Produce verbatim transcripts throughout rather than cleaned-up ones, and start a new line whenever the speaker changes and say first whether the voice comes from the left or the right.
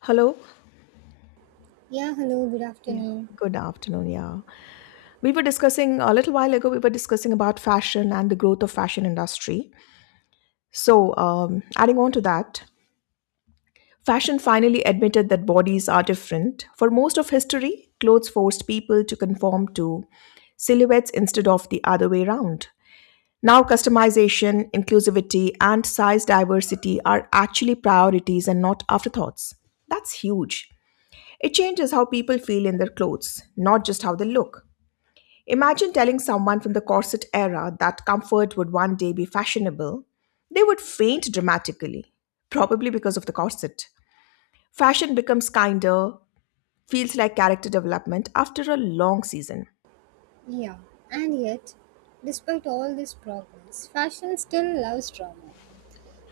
left: Hello.
right: Yeah, hello, good
left: Yeah.
right: afternoon.
left: Good afternoon. Yeah. We were discussing a little while ago, we were discussing about fashion and the growth of fashion industry. So, um, adding on to that, fashion finally admitted that bodies are different. For most of history, clothes forced people to conform to silhouettes instead of the other way around. Now, customization, inclusivity, and size diversity are actually priorities and not afterthoughts. That's huge. It changes how people feel in their clothes, not just how they look. Imagine telling someone from the corset era that comfort would one day be fashionable. They would faint dramatically, probably because of the corset. Fashion becomes kinder, feels like character development after a long season.
right: Yeah, and yet, despite all this progress, fashion still loves drama.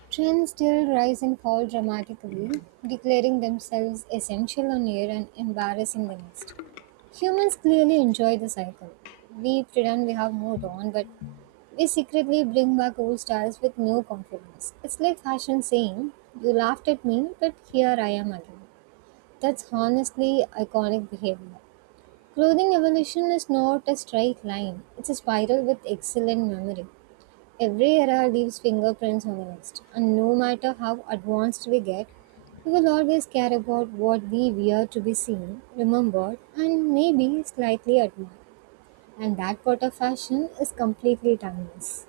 right: Trends still rise and fall dramatically, declaring themselves essential on air and embarrassing the next. Humans clearly enjoy the cycle. We pretend we have moved on, but we secretly bring back old styles with new confidence. It's like fashion saying, "You laughed at me, but here I am again." That's honestly iconic behavior. Clothing evolution is not a straight line, it's a spiral with excellent memory. Every era leaves fingerprints on the next, and no matter how advanced we get, we will always care about what we wear to be seen, remembered, and maybe slightly admired. And that part of fashion is completely timeless.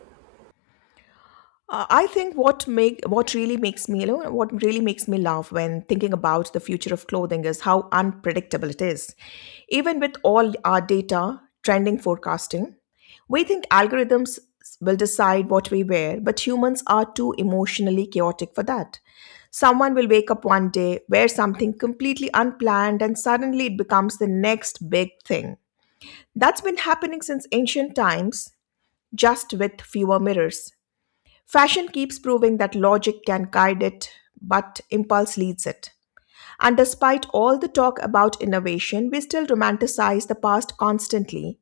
left: Uh, I think what make what really makes me you know what really makes me laugh when thinking about the future of clothing is how unpredictable it is. Even with all our data, trending forecasting, we think algorithms will decide what we wear, but humans are too emotionally chaotic for that. Someone will wake up one day, wear something completely unplanned, and suddenly it becomes the next big thing. That's been happening since ancient times, just with fewer mirrors. Fashion keeps proving that logic can guide it, but impulse leads it. And despite all the talk about innovation, we still romanticize the past constantly.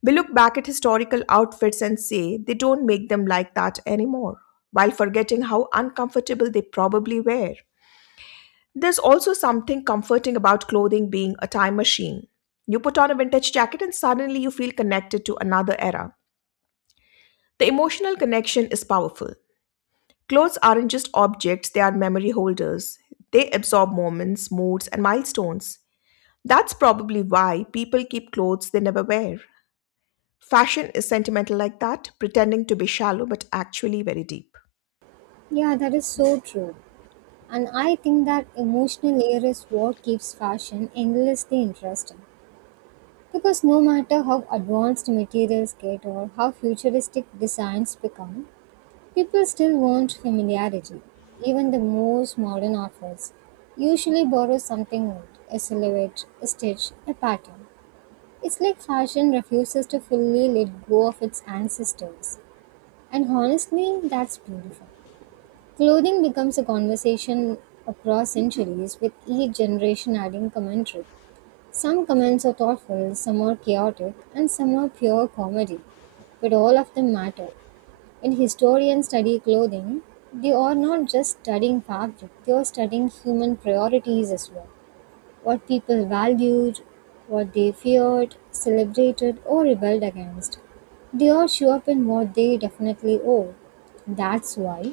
left: We look back at historical outfits and say they don't make them like that anymore, while forgetting how uncomfortable they probably were. There's also something comforting about clothing being a time machine. You put on a vintage jacket and suddenly you feel connected to another era. The emotional connection is powerful. Clothes aren't just objects, they are memory holders. They absorb moments, moods, and milestones. That's probably why people keep clothes they never wear. Fashion is sentimental like that, pretending to be shallow but actually very deep.
right: Yeah, that is so true. And I think that emotional layer is what keeps fashion endlessly interesting. Because no matter how advanced materials get or how futuristic designs become, people still want familiarity. Even the most modern outfits usually borrow something old, a silhouette, a stitch, a pattern. It's like fashion refuses to fully let go of its ancestors. And honestly, that's beautiful. Clothing becomes a conversation across centuries with each generation adding commentary. Some comments are thoughtful, some are chaotic, and some are pure comedy. But all of them matter. When historians study clothing, they are not just studying fabric, they are studying human priorities as well. What people valued, what they feared, celebrated, or rebelled against. They all show up in what they definitely owe. That's why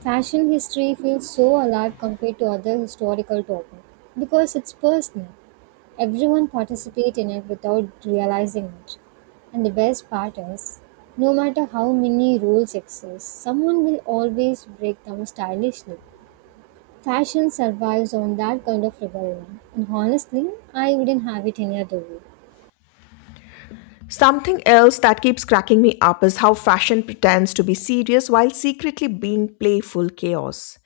right: fashion history feels so alive compared to other historical topics because it's personal. Everyone participates in it without realizing it. And the best part is, no matter how many rules exist, someone will always break them stylishly. Fashion survives on that kind of rebellion. And honestly, I wouldn't have it any other way.
left: Something else that keeps cracking me up is how fashion pretends to be serious while secretly being playful chaos.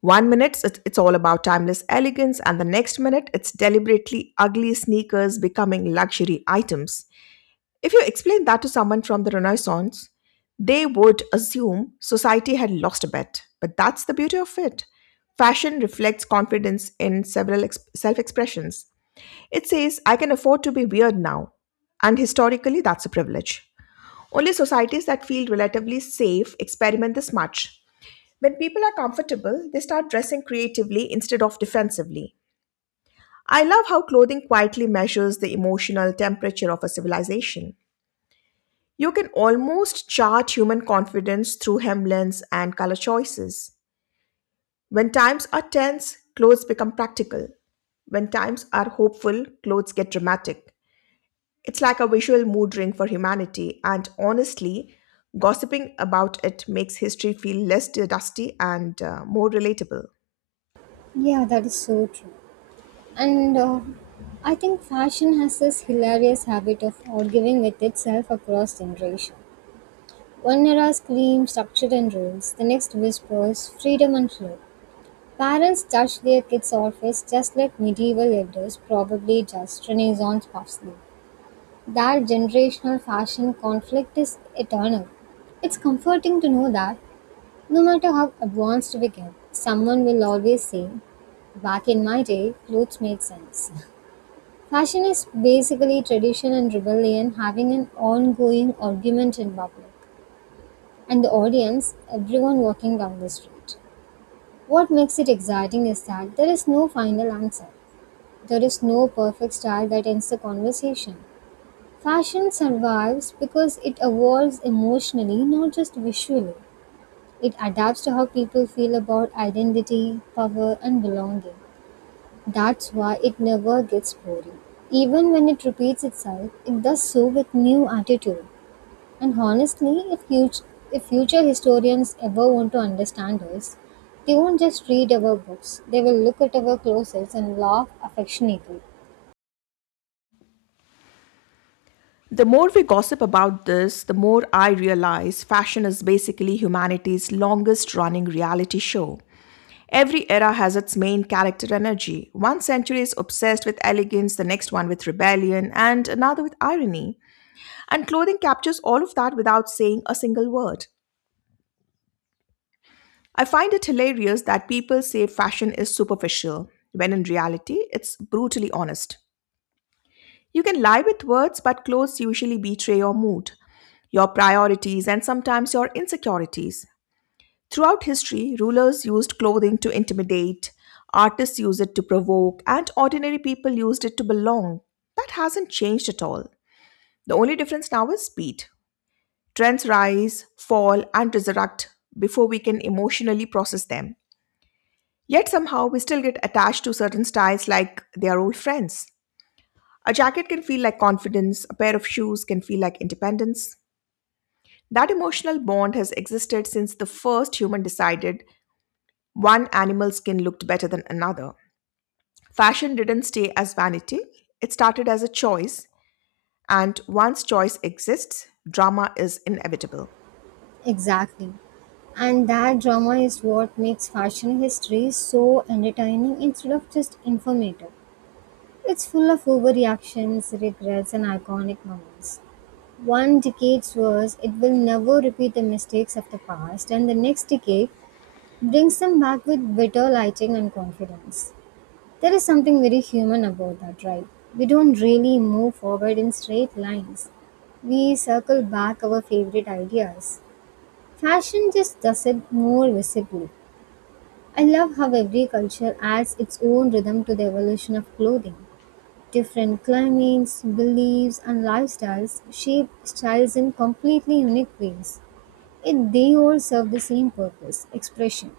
left: One minute it's it's all about timeless elegance, and the next minute it's deliberately ugly sneakers becoming luxury items. If you explain that to someone from the Renaissance, they would assume society had lost a bet. But that's the beauty of it. Fashion reflects confidence in several ex- self expressions. It says, I can afford to be weird now. And historically, that's a privilege. Only societies that feel relatively safe experiment this much. When people are comfortable, they start dressing creatively instead of defensively. I love how clothing quietly measures the emotional temperature of a civilization. You can almost chart human confidence through hemlins and color choices. When times are tense, clothes become practical. When times are hopeful, clothes get dramatic. It's like a visual mood ring for humanity, and honestly, gossiping about it makes history feel less dusty and uh, more relatable.
right: Yeah, that is so true. And uh, I think fashion has this hilarious habit of arguing with itself across generation. One era screams structure and rules, the next whispers freedom and flow. Parents judge their kids' outfits just like medieval elders probably judged Renaissance parsley. That generational fashion conflict is eternal. It's comforting to know that no matter how advanced we get, someone will always say, "Back in my day, clothes made sense." Fashion is basically tradition and rebellion having an ongoing argument in public, and the audience, everyone walking down the street. What makes it exciting is that there is no final answer. There is no perfect style that ends the conversation. Fashion survives because it evolves emotionally, not just visually. It adapts to how people feel about identity, power, and belonging. That's why it never gets boring. Even when it repeats itself, it does so with new attitude. And honestly, if, huge, if future historians ever want to understand us, they won't just read our books, they will look at our closets and laugh affectionately.
left: The more we gossip about this, the more I realize fashion is basically humanity's longest running reality show. Every era has its main character energy. One century is obsessed with elegance, the next one with rebellion, and another with irony. And clothing captures all of that without saying a single word. I find it hilarious that people say fashion is superficial, when in reality, it's brutally honest. You can lie with words, but clothes usually betray your mood, your priorities, and sometimes your insecurities. Throughout history, rulers used clothing to intimidate, artists used it to provoke, and ordinary people used it to belong. That hasn't changed at all. The only difference now is speed. Trends rise, fall, and resurrect before we can emotionally process them. Yet somehow we still get attached to certain styles like they are old friends. A jacket can feel like confidence, a pair of shoes can feel like independence. That emotional bond has existed since the first human decided one animal skin looked better than another. Fashion didn't stay as vanity, it started as a choice, and once choice exists, drama is inevitable.
right: Exactly. And that drama is what makes fashion history so entertaining instead of just informative. It's full of overreactions, regrets, and iconic moments. One decade's worth, it will never repeat the mistakes of the past, and the next decade brings them back with better lighting and confidence. There is something very human about that, right? We don't really move forward in straight lines. We circle back our favorite ideas. Fashion just does it more visibly. I love how every culture adds its own rhythm to the evolution of clothing. Different climates, beliefs, and lifestyles shape styles in completely unique ways. Yet they all serve the same purpose expression.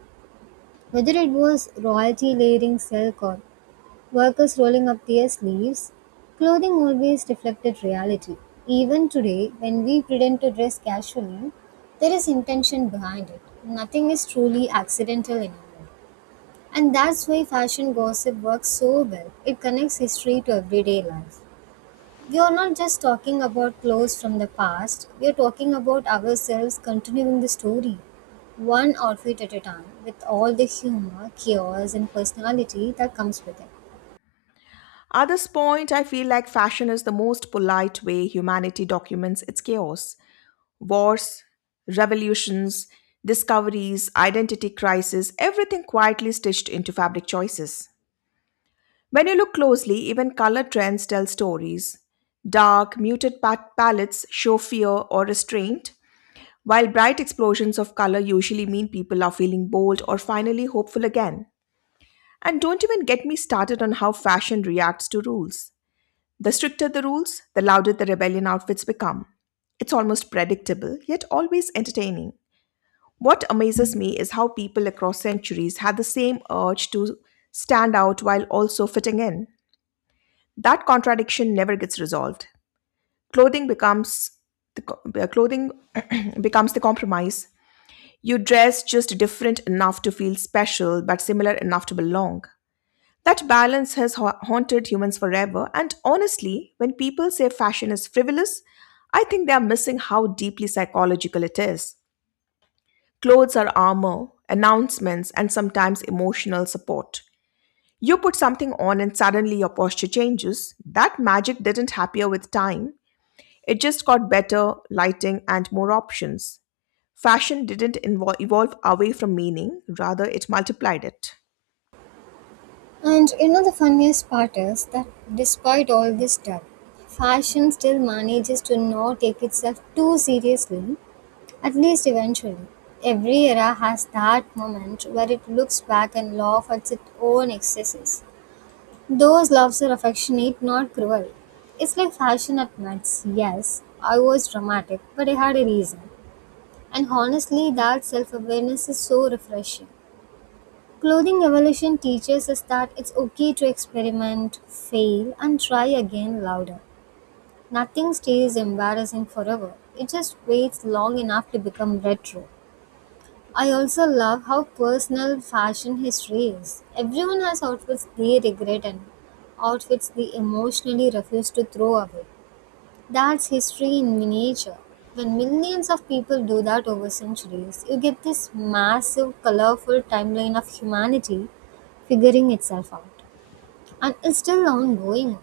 right: Whether it was royalty layering silk or workers rolling up their sleeves, clothing always reflected reality. Even today, when we pretend to dress casually, there is intention behind it. Nothing is truly accidental anymore. And that's why fashion gossip works so well. It connects history to everyday life. We are not just talking about clothes from the past, we are talking about ourselves continuing the story one outfit at a time with all the humor, chaos, and personality that comes with it.
left: At this point, I feel like fashion is the most polite way humanity documents its chaos. Wars, revolutions, discoveries, identity crisis, everything quietly stitched into fabric choices. When you look closely, even color trends tell stories. Dark, muted pat- palettes show fear or restraint, while bright explosions of color usually mean people are feeling bold or finally hopeful again. And don't even get me started on how fashion reacts to rules. The stricter the rules, the louder the rebellion outfits become. It's almost predictable, yet always entertaining. What amazes me is how people across centuries had the same urge to stand out while also fitting in. That contradiction never gets resolved. Clothing becomes the co- uh, clothing becomes the compromise. You dress just different enough to feel special, but similar enough to belong. That balance has ha- haunted humans forever, and honestly, when people say fashion is frivolous, I think they are missing how deeply psychological it is. Clothes are armor, announcements, and sometimes emotional support. You put something on and suddenly your posture changes. That magic didn't appear with time, it just got better lighting and more options. Fashion didn't invo- evolve away from meaning, rather, it multiplied it.
right: And you know the funniest part is that despite all this stuff, fashion still manages to not take itself too seriously, at least eventually. Every era has that moment where it looks back and laughs at its own excesses. Those laughs are affectionate, not cruel. It's like fashion admits, yes, I was dramatic, but I had a reason. And honestly, that self awareness is so refreshing. Clothing evolution teaches us that it's okay to experiment, fail, and try again louder. Nothing stays embarrassing forever, it just waits long enough to become retro. I also love how personal fashion history is. Everyone has outfits they regret and outfits they emotionally refuse to throw away. That's history in miniature. When millions of people do that over centuries, you get this massive, colorful timeline of humanity figuring itself out. And it's still ongoing.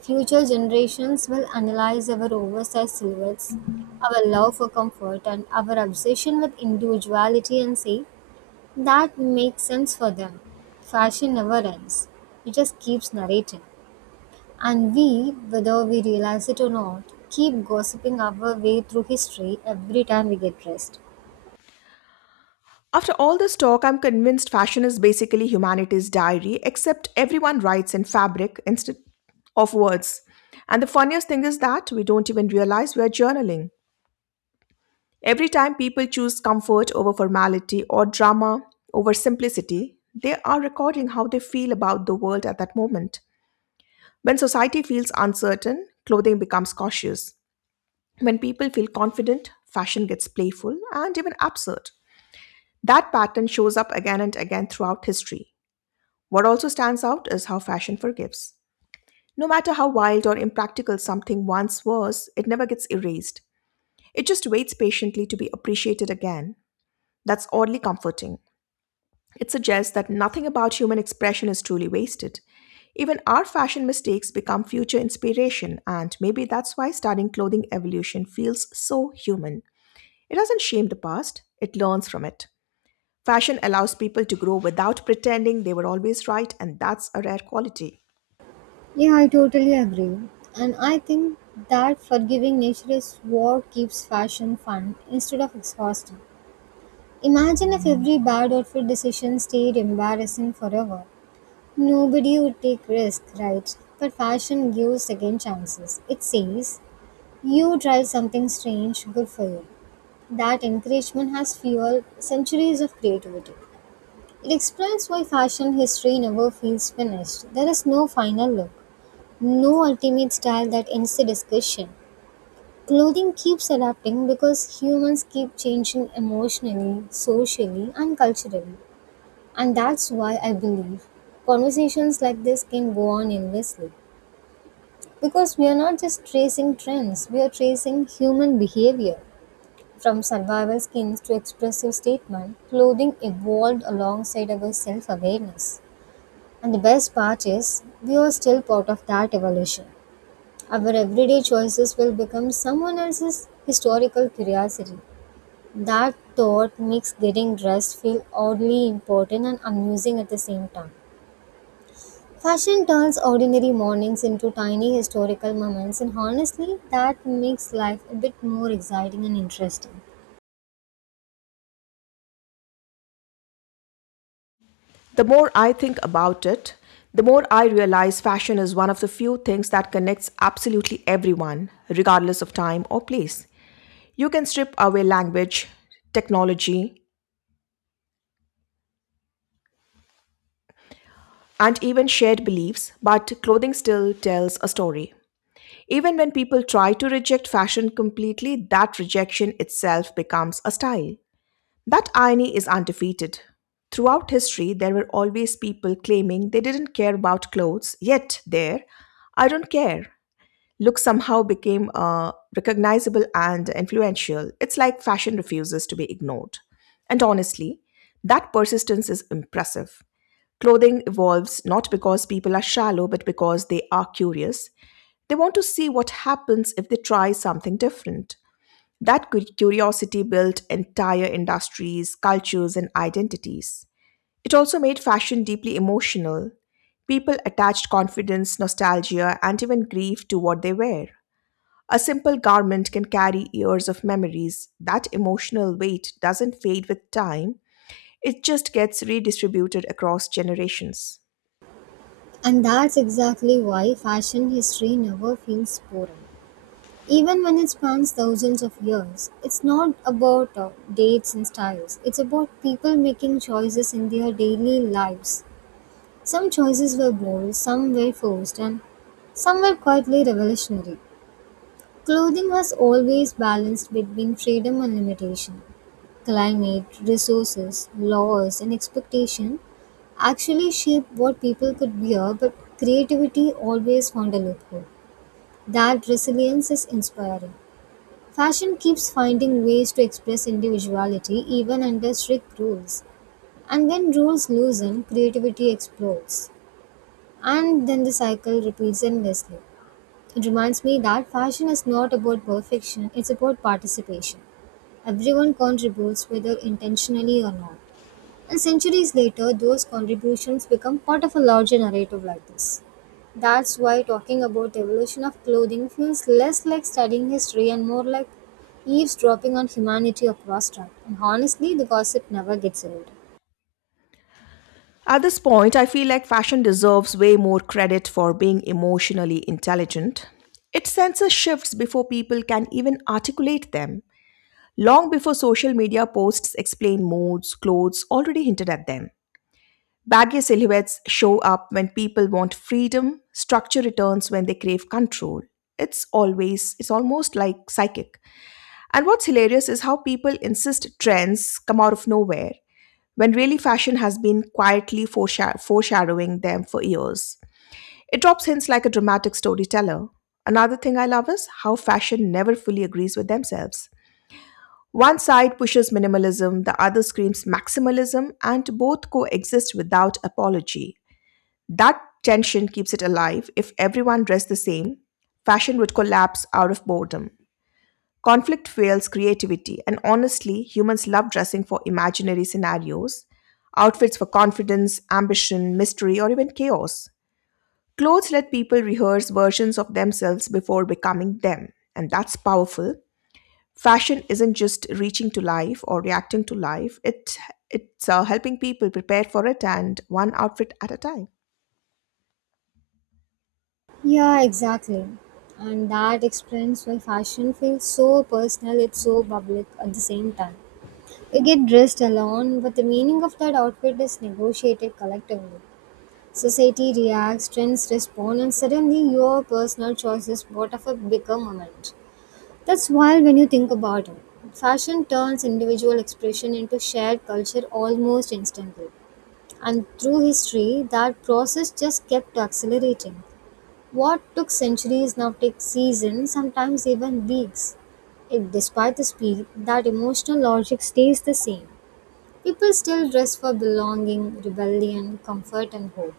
right: Future generations will analyze our oversized silhouettes, our love for comfort, and our obsession with individuality and say, that makes sense for them. Fashion never ends, it just keeps narrating. And we, whether we realize it or not, keep gossiping our way through history every time we get pressed.
left: After all this talk, I'm convinced fashion is basically humanity's diary, except everyone writes in fabric instead of words. And the funniest thing is that we don't even realize we are journaling. Every time people choose comfort over formality or drama over simplicity, they are recording how they feel about the world at that moment. When society feels uncertain, clothing becomes cautious. When people feel confident, fashion gets playful and even absurd. That pattern shows up again and again throughout history. What also stands out is how fashion forgives. No matter how wild or impractical something once was, it never gets erased. It just waits patiently to be appreciated again. That's oddly comforting. It suggests that nothing about human expression is truly wasted. Even our fashion mistakes become future inspiration, and maybe that's why studying clothing evolution feels so human. It doesn't shame the past, it learns from it. Fashion allows people to grow without pretending they were always right, and that's a rare quality.
right: Yeah, I totally agree. And I think that forgiving nature is what keeps fashion fun instead of exhausting. Imagine if every bad outfit decision stayed embarrassing forever. Nobody would take risk, right? But fashion gives second chances. It says, you try something strange, good for you. That encouragement has fueled centuries of creativity. It explains why fashion history never feels finished. There is no final look, no ultimate style that ends the discussion. Clothing keeps adapting because humans keep changing emotionally, socially, and culturally. And that's why I believe conversations like this can go on endlessly. Because we are not just tracing trends, we are tracing human behavior. From survival skins to expressive statement, clothing evolved alongside our self awareness. And the best part is, we are still part of that evolution. Our everyday choices will become someone else's historical curiosity. That thought makes getting dressed feel oddly important and amusing at the same time. Fashion turns ordinary mornings into tiny historical moments, and honestly, that makes life a bit more exciting and interesting.
left: The more I think about it, the more I realize fashion is one of the few things that connects absolutely everyone, regardless of time or place. You can strip away language, technology, and even shared beliefs, but clothing still tells a story. Even when people try to reject fashion completely, that rejection itself becomes a style. That irony is undefeated. Throughout history, there were always people claiming they didn't care about clothes, yet, there, "I don't care" look somehow became uh, recognizable and influential. It's like fashion refuses to be ignored. And honestly, that persistence is impressive. Clothing evolves not because people are shallow, but because they are curious. They want to see what happens if they try something different. That cu- curiosity built entire industries, cultures, and identities. It also made fashion deeply emotional. People attached confidence, nostalgia, and even grief to what they wear. A simple garment can carry years of memories. That emotional weight doesn't fade with time, it just gets redistributed across generations.
right: And that's exactly why fashion history never feels boring. Even when it spans thousands of years, it's not about uh, dates and styles. It's about people making choices in their daily lives. Some choices were bold, some were forced, and some were quietly revolutionary. Clothing has always balanced between freedom and limitation. Climate, resources, laws, and expectation actually shaped what people could wear, but creativity always found a loophole. That resilience is inspiring. Fashion keeps finding ways to express individuality even under strict rules. And when rules loosen, creativity explodes. And then the cycle repeats endlessly. It reminds me that fashion is not about perfection, it's about participation. Everyone contributes whether intentionally or not. And centuries later, those contributions become part of a larger narrative like this. That's why talking about the evolution of clothing feels less like studying history and more like eavesdropping on humanity across time. And honestly, the gossip never gets old.
left: At this point, I feel like fashion deserves way more credit for being emotionally intelligent. It senses shifts before people can even articulate them, long before social media posts explain moods, clothes already hinted at them. Baggy silhouettes show up when people want freedom, structure returns when they crave control. It's always, it's almost like psychic. And what's hilarious is how people insist trends come out of nowhere when really fashion has been quietly foresha- foreshadowing them for years. It drops hints like a dramatic storyteller. Another thing I love is how fashion never fully agrees with themselves. One side pushes minimalism, the other screams maximalism, and both coexist without apology. That tension keeps it alive. If everyone dressed the same, fashion would collapse out of boredom. Conflict fuels creativity, and honestly, humans love dressing for imaginary scenarios, outfits for confidence, ambition, mystery, or even chaos. Clothes let people rehearse versions of themselves before becoming them, and that's powerful. Fashion isn't just reaching to life or reacting to life, it, it's uh, helping people prepare for it and one outfit at a time.
right: Yeah, exactly. And that explains why fashion feels so personal, it's so public at the same time. We get dressed alone, but the meaning of that outfit is negotiated collectively. Society reacts, trends respond, and suddenly your personal choices brought up a bigger moment. That's wild when you think about it. Fashion turns individual expression into shared culture almost instantly. And through history, that process just kept accelerating. What took centuries now takes seasons, sometimes even weeks. It, despite the speed, that emotional logic stays the same. People still dress for belonging, rebellion, comfort, and hope.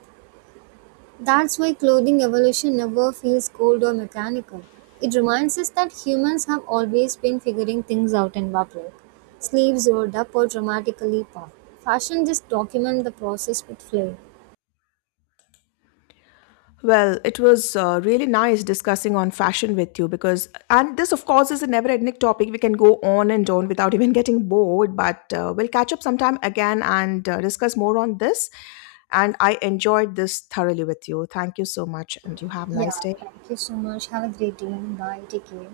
right: That's why clothing evolution never feels cold or mechanical. It reminds us that humans have always been figuring things out in public. Sleeves rolled up or dramatically puffed. Fashion just documents the process with flair.
left: Well, it was uh, really nice discussing on fashion with you because, and this, of course, is a never ending topic. We can go on and on without even getting bored, but uh, we'll catch up sometime again and uh, discuss more on this. And I enjoyed this thoroughly with you. Thank you so much, and you have a nice
right: Yeah,
left: day.
right: thank you so much. Have a great day. Bye. Take care.